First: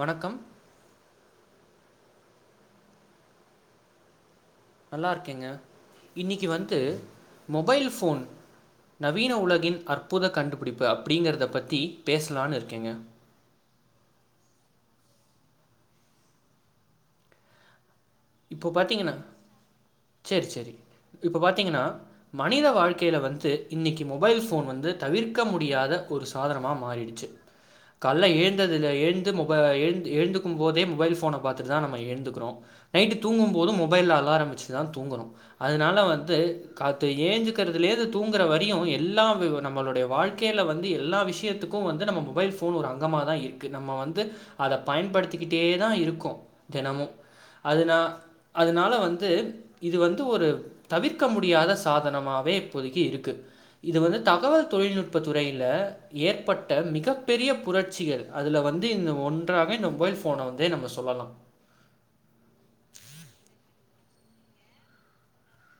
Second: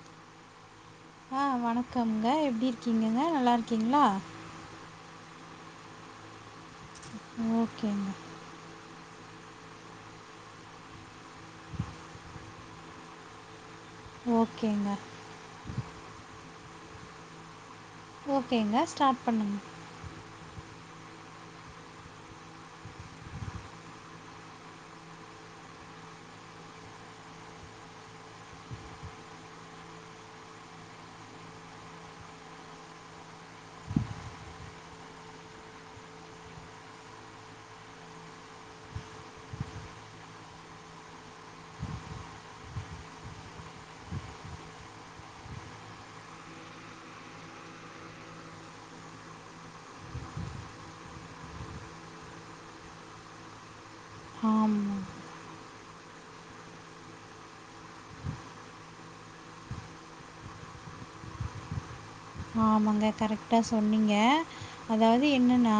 வணக்கம் ஆ வணக்கம்ங்க எப்டி இருக்கீங்கங்க நல்லாருக்கீங்ளா நல்லாருக்கேங்க இன்னிக்கி வந்து மொபைலு ஓகேங்க ஃபோன் நவீன உலகின் அற்புத கண்டுபிடிப்பு அப்டிங்கிறத பத்தி பேஸ்லான் இருக்கேங்க ஓகேங்க இப்போ ஓகேங்க பாத்தீங்கனா ஸ்டார்ட் பண்ணுங்க சேர் சேரி இப்ப பாத்தீங்கனா மனித வாழ்க்கைல வந்து இன்னிக்கி மொபைல் ஃபோன் வந்து தவிர்க்க முடியாத ஒரு சாதனமா மாறிடுச்சு கால்ல ஏழ்ந்ததுல ஏழ்ந்து மொப ஏழ்ந்து ஏழ்ந்துக்கும் போதே மொபைல் ஃபோன பாத்துட்டு தா நம்ம ஏழ்ந்துக்கிறோ நைட்டு தூங்கும் போது மொபைல்ல அலாரம் வெச்சிட்டு தா தூங்கணு அதுனால வந்து கால்த்து ஏழ்ந்துக்கறதுலேர்ந்து தூங்கற வரியு எல்லா வி வ நம்மளுடைய வாழ் கைல வந்து எல்லா விஷ்யத்துக்கு வந்து நம்ம மொபைல் ஃபோன் ஒரு அங்கமாக தா இர்க்கு நம்ம வந்து அத பயன்படுத்திக்கிட்டே தா இருக்கோ தெனமு அதுனா அதுனால வந்து இது வந்து ஒரு தவிர்க்க முடியாத சாதனமாவே இப்போதிக்கு இருக்கு இது வந்து தகவல் ஆமாம் தொழில்நுட்ப துறையில ஏற்பட்ட மிகப் பெரிய புரட்சிகள் அதுல வந்து இந்த ஒன்றாக இந்த மொபைல் ஃபோன வந்தே நம்ம சொல்லலா ஆமாங்க கரெக்ட்டா சொன்னீங்க அதாவ்து என்னன்னா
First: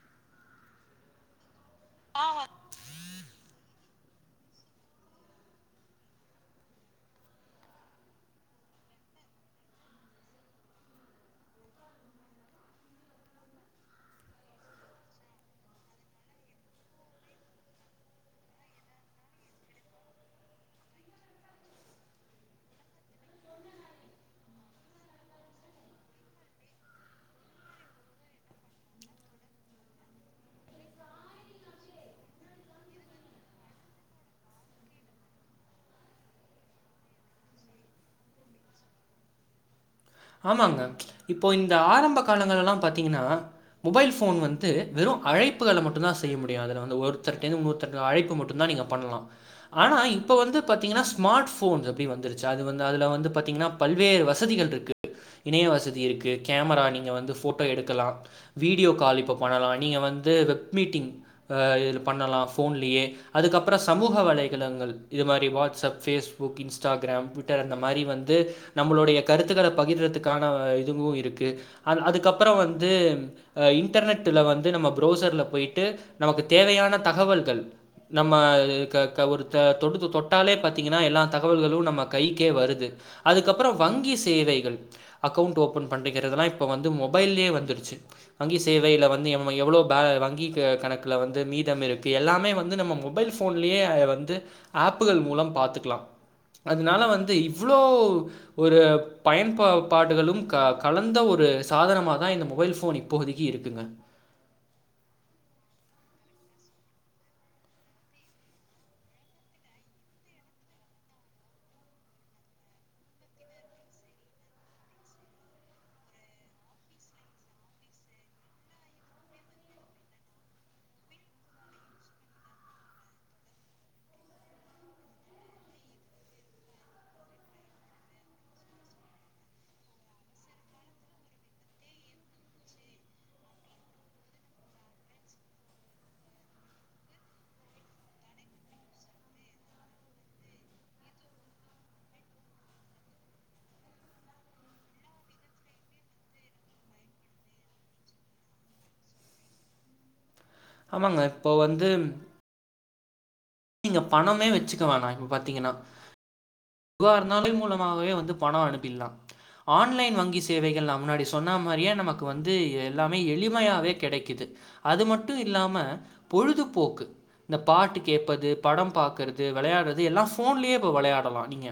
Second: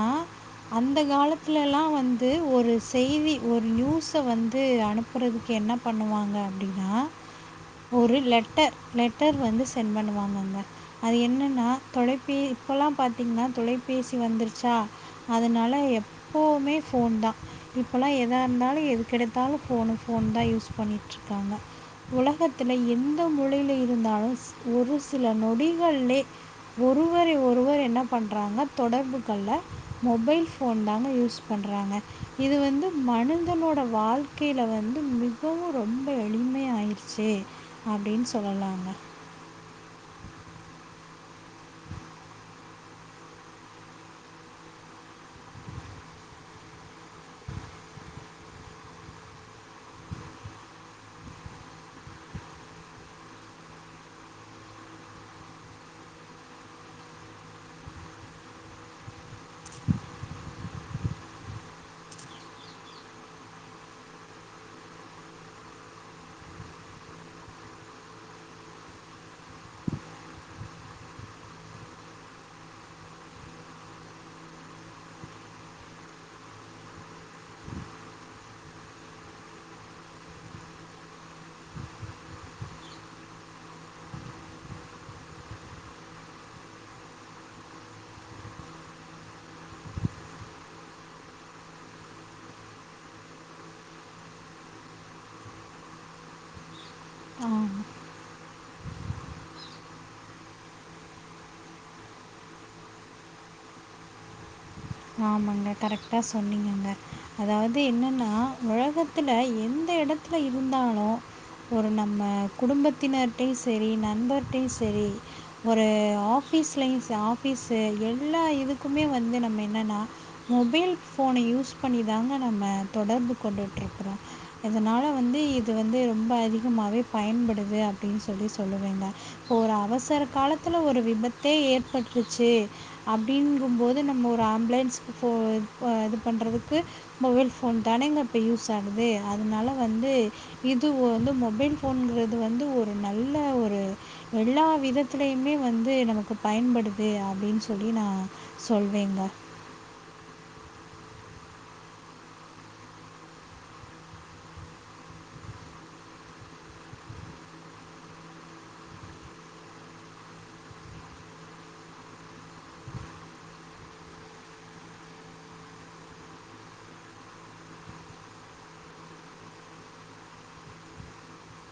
அந்த காலத் துலல்லா வந்து ஒரு செய்தி ஒரு நியூஸ் ஸ வந்து அனுப்பறதுக்கு என்ன பண்ணுவாங்க அப்டின்னா ஒரு லெட்டர் லெட்டர் வந்து சென்ட் பண்ணுவாங்கங்க அது என் னன்னா தொலைபே இப்பல்லா பாத்தீங்னா தொலைபேசி வந்துருச்சா அதுனால எப் போமே ஃபோன் தா இப்பல்லா எதா இர்ந்தாலு எதுக்கெடுத்தாலு ஃபோனு ஃபோன் தா யூஸ் பண்ணிட்ருக்காங்க உலகத்துல எந்த மூலைல இருந்தாலும் ஒரு சில நொடிகளலே ஒருவரை ஒருவர் என்ன பண்றாங்க தொடர்புக்கொள்ள மொபைல் ஃபோன் தாங்க யூஸ் பண்றாங்க இது வந்து மனிதனோட வாழ்க்கைல வந்து மிகவு ரொம்ப எளிமை ஆயிர்ச் சு அப்டின் சொல்லலாங்க ஆமாங்க இப்போ இந்த ஆரம்ப காலங்களல்லா பாத்தீங்கன்னா மொபைல் ஃபோன் வந்து வெறும் அழைப்புகள மட்டுந்தா செய்ய முடியு அதுல வந்து ஒருத்தர்ட்டர்ந்து இன்னோர்த்தருக் அழைப்பு மட்டுந்தா நீங்க பண்லா ஆனா இப்ப வந்து பாத்தீங்கனா ஸ்மாட் ஃபோன்ஸ் அப்டி வந்துருச்சு அது வந்து அதுல வந்து பாத்தீங்னா பல்வேறு வசதிகள்ருக்கு இணைய வசதி இருக்கு கேமரா நீங்க வந்து ஃபோட்டோ எடுக்கலா வீடியோ கால் இப்போ பண்ணலா நீங்க வந்து வெப் மீட்டிங் அ இதுல பண்ணலா ஃபோன்லியே அதுக்கப்றோ சமூக வலைதளங்கள் இது மாரி வாட்ஸ்அப், ஃபேஸ்புக், இன்ஸ்டாகிராம், ட்விட்டர் அந்த மாரி வந்து நம்மளுடைய கருத்துக்கள பகிர்றதுக்கான இதுவு இருக்கு அன் அதுக்கப்பறோ வந்து அ இன்டர்நெட்ல வந்து நம்ம ப்ரௌசர்ல போயிட்டு நமக்கு தேவையான தகவல்கள் நம்ம க க ஒருத்த தொடுது தொட்டாலே பாத்தீங்கனா எல்லா தகவல்களு நம்ம கைக்கே வருது அதுக்கப்பறோ வங்கி சேவை கள் அக்கவுண்ட் ஓப்பன் பண்ணிக்கிறதுலா இப்போ வந்து மொபைல்லே வந்துருச்சு வங்கி சேவைல வந்து எம்ம எவ்வளோ பேல வங்கி கெ கணக்குல வந்து மீதம் இருக்கு எல்லாமே வந்து நம்ம மொபைல் ஃபோன்லயே வந்து ஆப்புகள் மூலம் பாத்துக்கலா அதுனால வந்து ஆ இவ்ளோ ஒரு பயன்ப பாடுகளும் க கலந்த ஒரு சாதனமா தா இந்த மொபைல் ஃபோன் இப்போதிக்கு இருக்குங்க ஆமாங்க கரெக்டா சொன்னீங்கங்க அதாவ்து என்னன்னா உலகத்துல எந்த இடத் துல இருந்தாலு ஒரு நம்ம குடும்பத்தினர்டையும் சரி நண்பர்ட்டயும் சரி ஒரு ஆபீஸ்லயும் ச ஆபீஸு எல்லா இதுக்குமே வந்து நம்ம என்னன்னா மொபைல் ஃபோன யூஸ் பண்ணி தாங்க நம்ம தொடர்பு கொண்டுட்டு இருக்கறோம் இதனால வந்து இது வந்து ரொம்ப அதிகமாவே பயன்படுது அப்டின்னு சொல்லி சொல்லுவங்க ஒரு அவசர காலத்துல ஒரு விபத்தே ஏற்பட்டுச்சு அப்டிங்கும்போது நம்ம ஒரு ஆம்பலன்ஸ போ இது பண்றதுக்கு மொபைல் மொபைல் ஃபோன் தானேங்க இப்போ யூஸ் ஆகுது அதனால வந்து இது வந்து மொபைல் போனுங்கறது வந்து ஒரு நல்ல ஒரு எல்லா விதத்லயுமே வந்து நமக்கு பயன்படுது அப்டின்னு சொல்லி நா சொல்வேங்க ஆமாங்க இப்போ வந்து நீங்க பணமே வச்சுக்க வேணாம் இப்ப பாத்தீங்கன்னா [unintelligible] மூலமாகாவவே வந்து பணம் அனுப்பிலாம் ஆன்லைன் வங்கி சேவைகள் நா முன்னாடி சொன்ன மாரியே நமக்கு வந்து எல்லாமே எளிமையாவே கெடைக்குது அது மட்டும் இல்லாம பொழுதுபோக்கு இந்த பாட்டு கே படம் பாக்கறது வெளயாடுறது எல்லாம் போன்லயே வெளயாடலாம் நீங்க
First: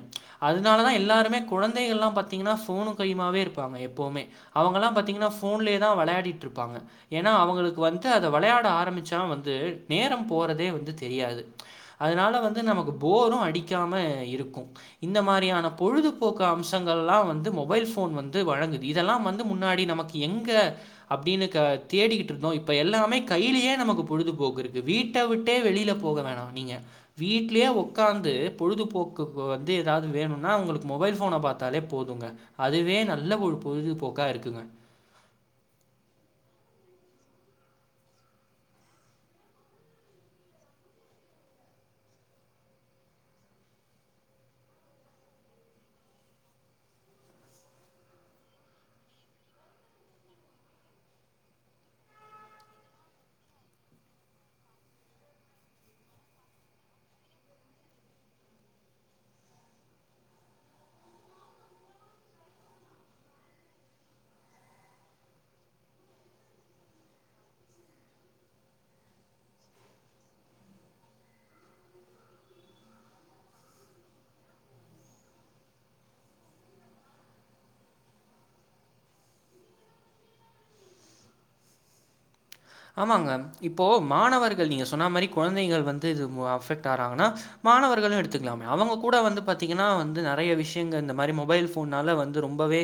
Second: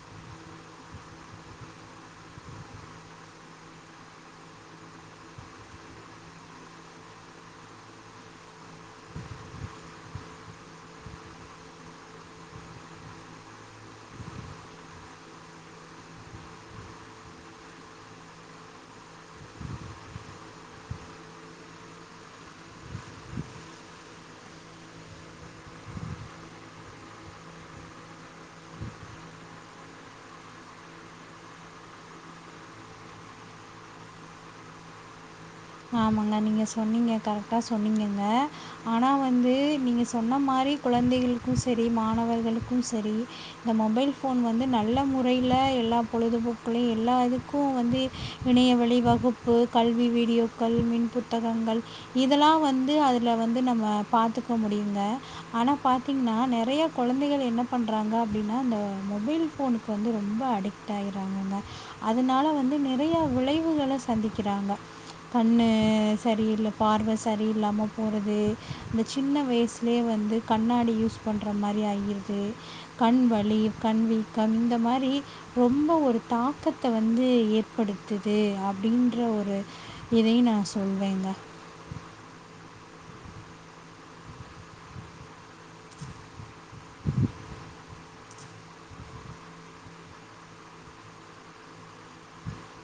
அதனால தா எல்லாருமே குழந்தைகள்லாம் பார்த்திங்கன்னா ஃபோனு கையமாவவே இருப்பாங்க எப்போமே அவங்கல்லாம் பாத்தீங்கன்னா போன்லயே தா வளையாடிட்டுருப்பாங்க ஏன்னா அவங்களுக்கு வந்து அத வளையாட ஆரம்பிச்சா வந்து நேரம் போறதே வந்து தெரியாது அதனால வந்து நமக்கு போரும் அடிக்காம இருக்கும் இந்த மாரியான பொழுதுபோக்கு அம்சங்கள்ல்லாம் வந்து மொபைல் போன் வந்து வழங்குது இதெல்லாம் வந்து முன்னாடி நமக்கு எங்க அப்டின்னு க தேடிக்கிட்டு இருந்தோம் இப்ப எல்லாமே கைலயே பொழுதுபோக்கு இருக்கு வீட்டு வீட்ட விட்டே வெளில போக வேணாம் நீங்க வீட்லயே ஒக்காந்து பொழுதுபோக்குக்கு வந்து ஏதாவது வேணும்னா அவங்களுக்கு மொபைல் ஃபோன பாத்தாலே போதுங்க அதுவே நல்ல ஒரு பொழுதுபோக்கா இருக்குங்க ஆமாங்க நீங்க சொன்னீங்க கரெக்டா சொன்னிங்கங்க ஆனா வந்து நீங்க சொன்ன மாரி குழந்தைகளுக்கும் சரி மாணவர்களுக்கும் சரி இந்த மொபைல் போன் வந்து நல்ல முறைல எல்லா பொழுதுபோக்களையும் எல்லா இதுக்கும் வந்து இணையவழி வகுப்பு கல்வி வீடியோ கல் மின் புத்தகங்கள் இதெல்லா வந்து அதுல வந்து நம்ம பார்த்துக்க முடியுங்க ஆனா பாார்த்தீங்கன்னா நெறைய கொழந்தைகள் என்ன பண்றாங்க அப்டின்னா இந்த மொபைல் ஃபோனுக்கு வந்து ரொம்ப அடிக்க டைறாயிறாங்கங்க அதனால வந்து நெறைய விளைவுகள சந்திக்கறாங்க கண் சரியில்ல பார்வ சரியில்ல்லாம போறது அந்த சின்ன வயசு லயே வந்து கண்ணாடி யூஸ் பண்ற மாரி ஆகிடுது கண்வலி கண்வீக்கம் இந்த மாரி ரொம்ப ஒரு தாக்கத்த வந்து ஏற்படுத்துது அப்டின்ற ஒரு இதையு நா சொல்வேங்க ஆமாங்க இப்போ மாணவர்கள் நீங்க சொன்ன மாரி கொழந்தைங்கள் வந்து இது ஆறாங்கன்னா மாணவர்களு எடுத்து க்கலாமே அவங்க கூட வந்து பார்த்தீங்கன்னா வந்து நறைய விஷயங்கள இந்த மாரி மொபைல் ஃபோன்னால வந்து ரொம்பவே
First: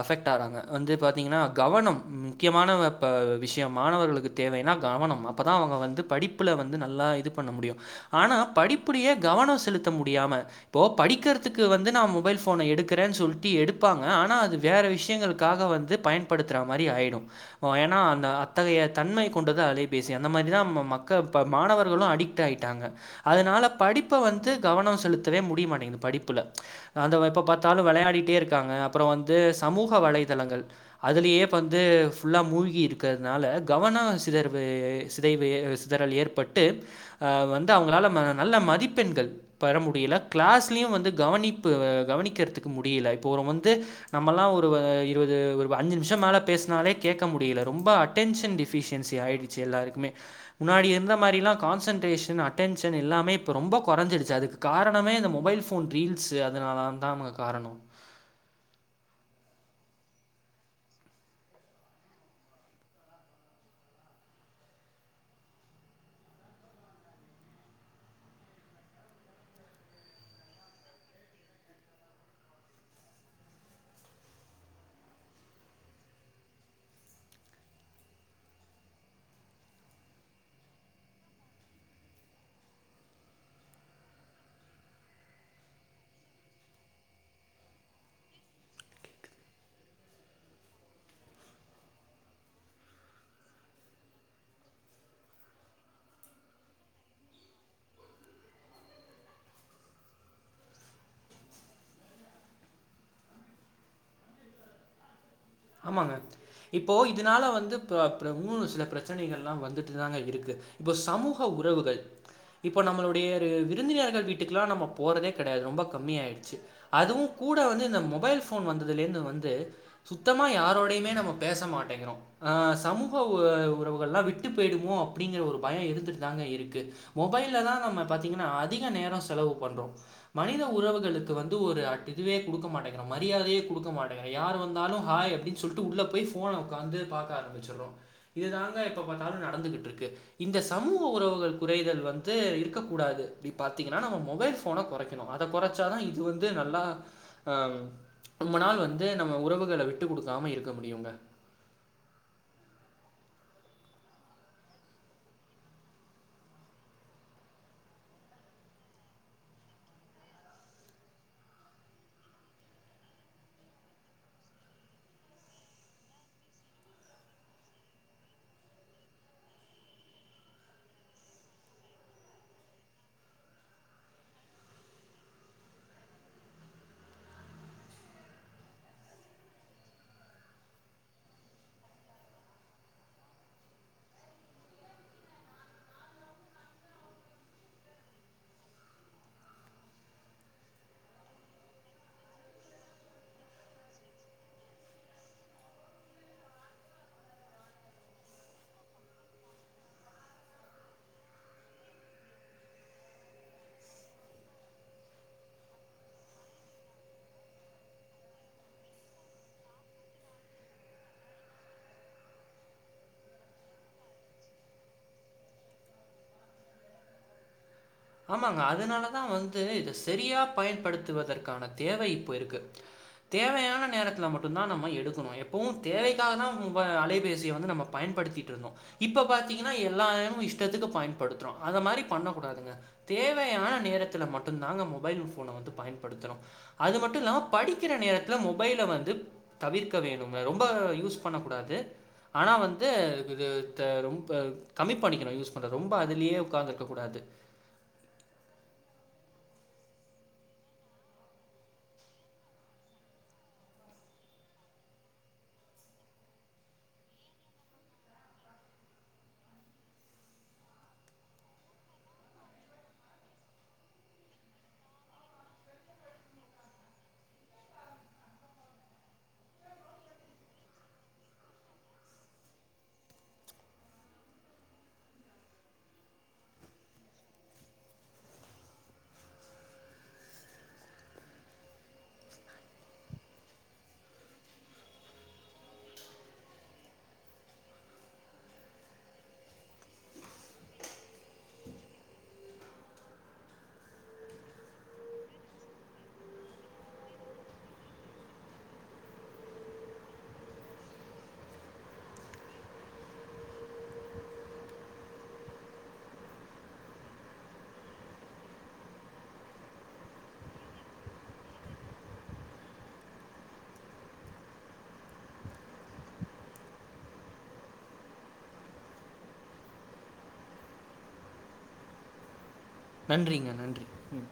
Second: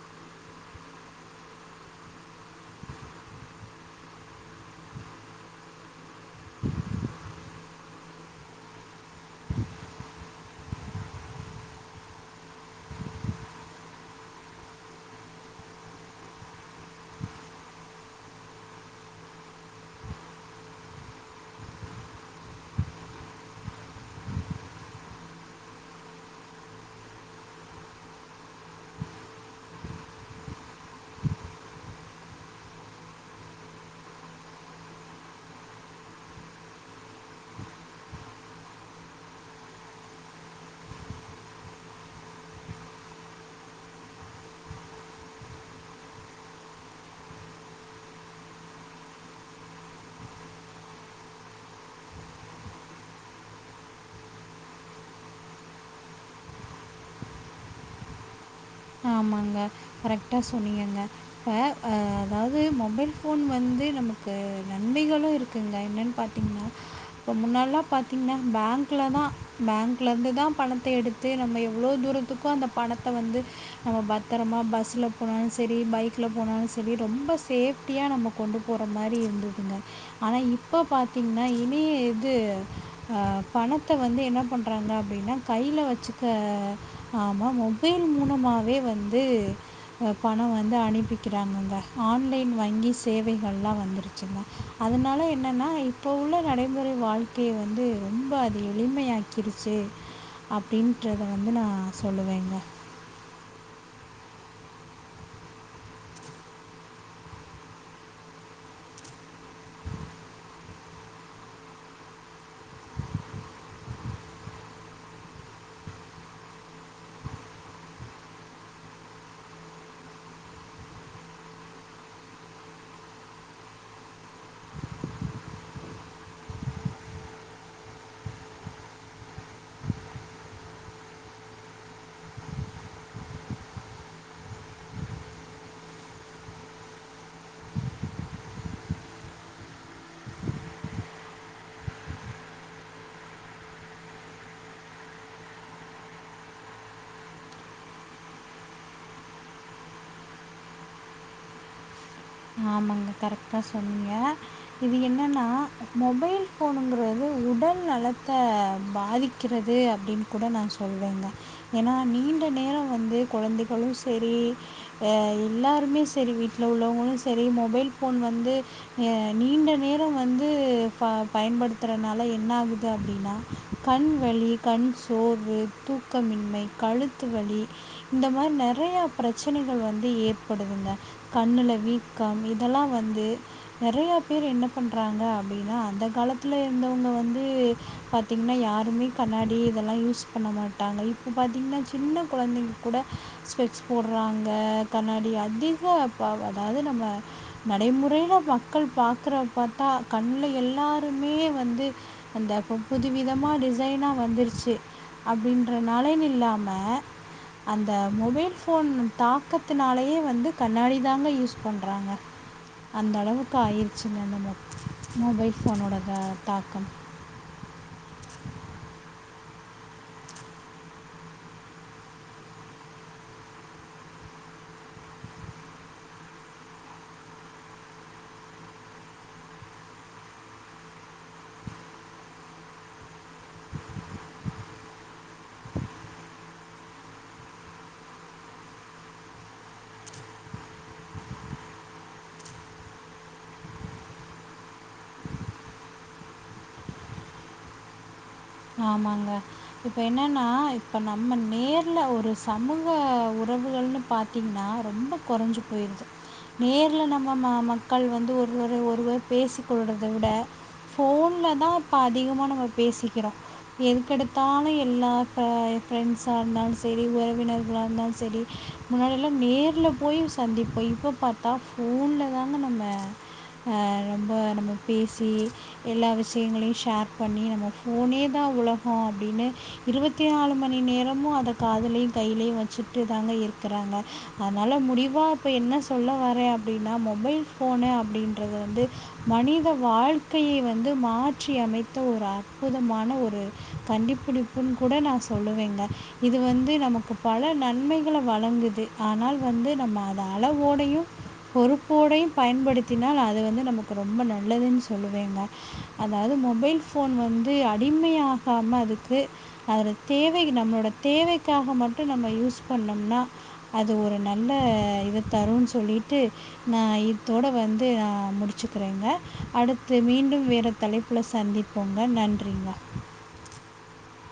அஃபெக்ட் ஆறாங்க வந்து பார்த்திங்கன்னா கவனம் முக்கியமான இப்ப விஷ்யம் மாணவர்களுக்கு தேவைனா கவனம் அப்போதா அவங்க வந்து படிப்புல வந்து நல்லா இது பண்ண முடியு ஆனா படிப்புலயே கவனம் செலுத்த முடியாம இப்போ படிக்கறதுக்கு வந்து நா மொபைல் போன எடுக்கறேன்னு சொல்ட்டு எடுப்பாங்க ஆனா அது வேற விஷயங்களுக்காக வந்து பயன்படுத்துற மாரி ஆயிடு ஏன்னா ஆனா அத்தகைய தன்மை கொண்டது அலைபேசி அந்த மாரிதா ம மக்க மாணவர்களூ அடிக்ட் ஆயிட்டாங்க அதனால படிப்ப வந்து கவனோ செலுத்தவே முடியமாட்டேங்குது படிப்புல அது எப்ப பாத்தாலூ விளையாடிட்டே இருக்காங்க அப்ரொ வந்து சமூக வலைதளங்கள் அதுலயே வந்து ஃபுல்லா மூழ்கி இருக்கத் னால கவன சிதர்வு சிதைவு சிதறல் ஏற்பட்டு அ வந்து அவங்களால நல்ல மதிப்பெண்கள் பெற முடியல கிளாஸ்லயூ வந்து கவனிப்பு கவனிக்குறதுக்கு முடீல இப்போ ஒரு வந்து நம்மல்லா ஒருவ இருவது ஒருவ அஞ்சு நிமிஷோ மேல பேஸ்னாலே கேக்க முடில ரொம்ப அட் டென்ஷன் டிஃபிஷியன்சி ஆயிடுச்சு எல்லாருக்குமே முன்னாடி இருந்த மாரிலா கான்சன்ட்ரேஷன் அட்டென்ஷன் எல்லாமே இப்போ ரொம்ப கொறஞ்சிடுச்சு அதுக் காரணமே இந்த மொபைல் ஃபோன் ரீல்ஸு அதனால தா அவங் காரணம் ஆமாங்க கரெக்டா சொன்னிங்கங்க இப்ப ஆ அதாவது மொபைல் வந்து ஃபோன் வந்து நமக்கு நன்மைகளூ இருக்குங்க என்னன்னு பார்த் [inaudible] இப்ப முன்னல்லா பாத்தீங்கன்னா பேங்க்ல தா பேங்க்ல இருந்து தா பணத்த எடுத் த்தே நம்ம எவ்லோ தூரத்துக்கு அந்த பணத்த வந்து நம்ம பத்தரமா பஸ்ல போனாலூ செரி பைக்ல போனாலூ செரி ரொம்ப சேஃப்டியா நம்ப கொண்டு போற மாறி இருந்ததுங்க ஆனா இப்ப பாத்தீங்னா இனி இது அ பணத்த வந்து என்ன பண்றாங்க அப்டின்னா கைல வச்சுக்க ஆமா மொபைல் மூலமாவே வந்து பனொ வந்து அனுப்பிக்கிறாங்கங்க ஆன்லைன் வங்கி சேவைகள்லா வந்துருச்சுங்க அதனால என்னன்னா இப்போ உள்ள நடைமுறை வாழ்க்கைய வந்து ரொம்ப அது எளிமையாக் ருச்சு அப்படின்றத வந்து நா சொல்லுவேங்க ஆமாங்க இப்போ இதனால வந்து ப பிறகூ சில பிரச்சனைகள்லா வந்துட்டு தாங்க இருக்கு இப்போ சமூக உறவுகள் இப்போ நம்மளுடைய ஒரு விருந்தினர்கள் வீட்டுக்கெலா நம்ம போறதே கெடையாது ரொம்ப கம்மியா ஆயிடுச்சு அதுவூ கூட வந்து இந்த மொபைல் ஃபோன் வந்ததுலேர்ந்து வந்து சுத்தமா யாரோடையுமே நம்ம பேச மாட்டேங்கிறோ அ சமூக ஊ உறவுகல்லா விட்டு போய்டுமோ அப்டிங்கிற ஒரு பயம் இருந்துட்டு தாங்க இருக்கு மொபைல்ல தா நம்ம பாத்தீங்ன்னா அதிக நேரொ செலவு பண்றோ மனித உறவுகளுக்கு வந்து ஒரு அது இதுவே குடுக்க மாட்டேங்குறோ மரியாதையே குடுக்க மாட்டேங்குறோ யாரு வந்தாலு ஹாய் அப்டினு சொல்ட்டு உள்ள போய் ஃபோன உக்காந்து பாக்க ஆரம்பிச்சிறோ இதுதாங்க எப்போ பாத்தாலு நடந்துகுட்ருக்கு இந்த சமூக உறவுகள் குறைதல் வந்து இருக்கக்கூடாது அப்டி பாத்தீங்கன்னா நம்ம மொபைல் ஃபோன குறைக்க கனு அத கொரச்சாதா இது வந்து நல்லா அ ரொம்ப நாள் வந்து நம்ம உறவுகள விட்டு விட்டு கொடுக்காம இருக்க முடியும்ங்க ஆமாங்க கரெக்ட்டா சொன்னீங்க இது என்னன்னா மொபைல் போனுங்கறது உடல் நலத்தை பாதிக் கிறது அப்படின்னு கூட நா சொல்லுவேங்க ஏன்னா நீண்ட நேரம் வந்து குழந்தைகளூ செரி அ எல்லாருமே செரி வீட்டுல உள்ளவங்களும் செரி மொபைல் போன் வந்து அ நீண்ட நேரம் வந்து ப பயன்படுத்துறதுனால என்ன ஆகுது அப்டின்னா கண் வலி கண் சோர்வு தூக்கமின்மை கழுத்து வலி இந்த மாதிரி நெறய பிரச்சனைகள் வந்து ஏற்படுதுங்க கண்ணுல வீக் கம் இதெல்லா வந்து நெறய பேர் என்ன பண்றாங்க அப்டினா அந்த காலத்துல இருந்தவங்க வந்து பாத்தீங்கன்னா யாருமே கண்ணாடி இதெல்லாம் யூஸ் பண்ண மாட்டாங்க இப்போ பாத்தீங்கன்னா சின்ன குழந்தைங்க கூட ஸ்பெக்ஸ் போட்றாங்க கண்ணாடி அதிக அதாவது நம்ம நடைமுறையில மக்கள் பார்க்கறத பார்த்தா கண்ணுலே எல்லோருமே வந்து அந்த புது விதமா டிசைனா வந்துருச்சு அப்டின்றனாலன்னு இல்லாம அந்த மொபைல் போன் தாக்கத்தினாலயே வந்து கண்ணாடி தாங்க யூஸ் பண் [unintelligible] அந்த அளவுக்கு ஆய்றுச்சுங்க அந்த மொபைல் போனோட ஆ தாக்கம் ஆமாங்க அதனாலதா வந்து இத செரியா பயன்படுத்துவதற்கான தேவை இப்பருக்கு தேவையான நேரத்தில மட்டுந்தா நம்ம எடுக்கணு எப்போவு தேவைக்காக தா உவ அலைபேசிய வந்து நம்ம பயன்படுத்திட்ருந்தோ இப்ப பாத்தீங்கன்னா எல்லாயமு இஷ்டத்துக்கு பயன்படுத்துறோ அந்த மாரி பண்ண கூடாதுங்க தேவையான நேரத்துல மட்டுந் தாங்க மொபைல் போன வந்து பயன்படுத்தணு அது மட்டு இல்லாம படிக்கிற நேரத்துல மொபைல வந்து தவிர்க்க வேணுங்க ரொம்ப யூஸ் பண்ண கூடாது ஆனா வந்து இது த்த ரொம்ப கம்மி பண்ணிக்கணு யூஸ் பண்றத ரொம்ப அதுலயே உக்காந்து இருக்கூடாது ஆமாங்க இப்ப என்னன்னா இப்ப நம்ம நேர்ல ஒரு சமூக உறவுகள்னு பாத் தீங்னா ரொம்ப குறைஞ்சு போய்ருது நேர்ல நம்ம ம மக்கள் வந்து ஒருவர ஒருவர் பேசிக் கொள்றத விட போன்ல தா இப்ப அதிகமா நம்ம பேசிக்கிறோ எதுக்கெடுத்தாலு எல்லா ஆ ஃப்ரெண்ட்ஸா இருந்தாலு செரி உறவினர்களா இருந்தாலு செரி முன்னாடியெல்லா நேர்ல போய் சந்திப்போ இப்போ பாத்தா ஃபோன்ல தாங்க நம்ம அ ரொம்ப நம்ம பேசி எல்லா விஷயங்களையு ஷேர் பண்ணி நம்ம போனே தா உலகோ அப்டின்னு இருவத்தி நாலு மணி நேரமு அத காதலையு கைலயு வச்சுட்டு தாங்க இருக்குறாங்க அதனால முடிவா இப்போ என்ன சொல்ல வரேன் அப்டின்னா மொபைல் ஃபோனு அப்டின்றது வந்து மனித வாழ்க்கைய வந்து மாற்றியமைத்த ஒரு ஆள் அற்புதமான கண்டுபிடிப்புன்னு கூட நா சொல்லுவேங்க இது வந்து நமக்கு பல நன்மைகள வழங்குது ஆனால் வந்து நம்ம அத அளவோடயு பொறுப்போடையும் பயன்படுத்தினால் அது வந்து நமக்கு ரொம்ப நல்லதுன் சொல்லுவேங்க அதாவ்து மொபைல் ஃபோன் வந்து அடிமையாகாம அதுக்கு அது தேவை நம்மளோட தேவைக்காக மட்டு நம்ம யூஸ் பண்ணோம்னா அது ஒரு நல்ல இத தருன் சொல்லிட்டு நா இத்தோட வந்து அ முடிச்சுக்கிறேங்க அடுத்து மீண்டும் வேற தலைப் ப்புல சந்திப்போங்க நன்றிங்க நன்றிங்க நன்றி ம்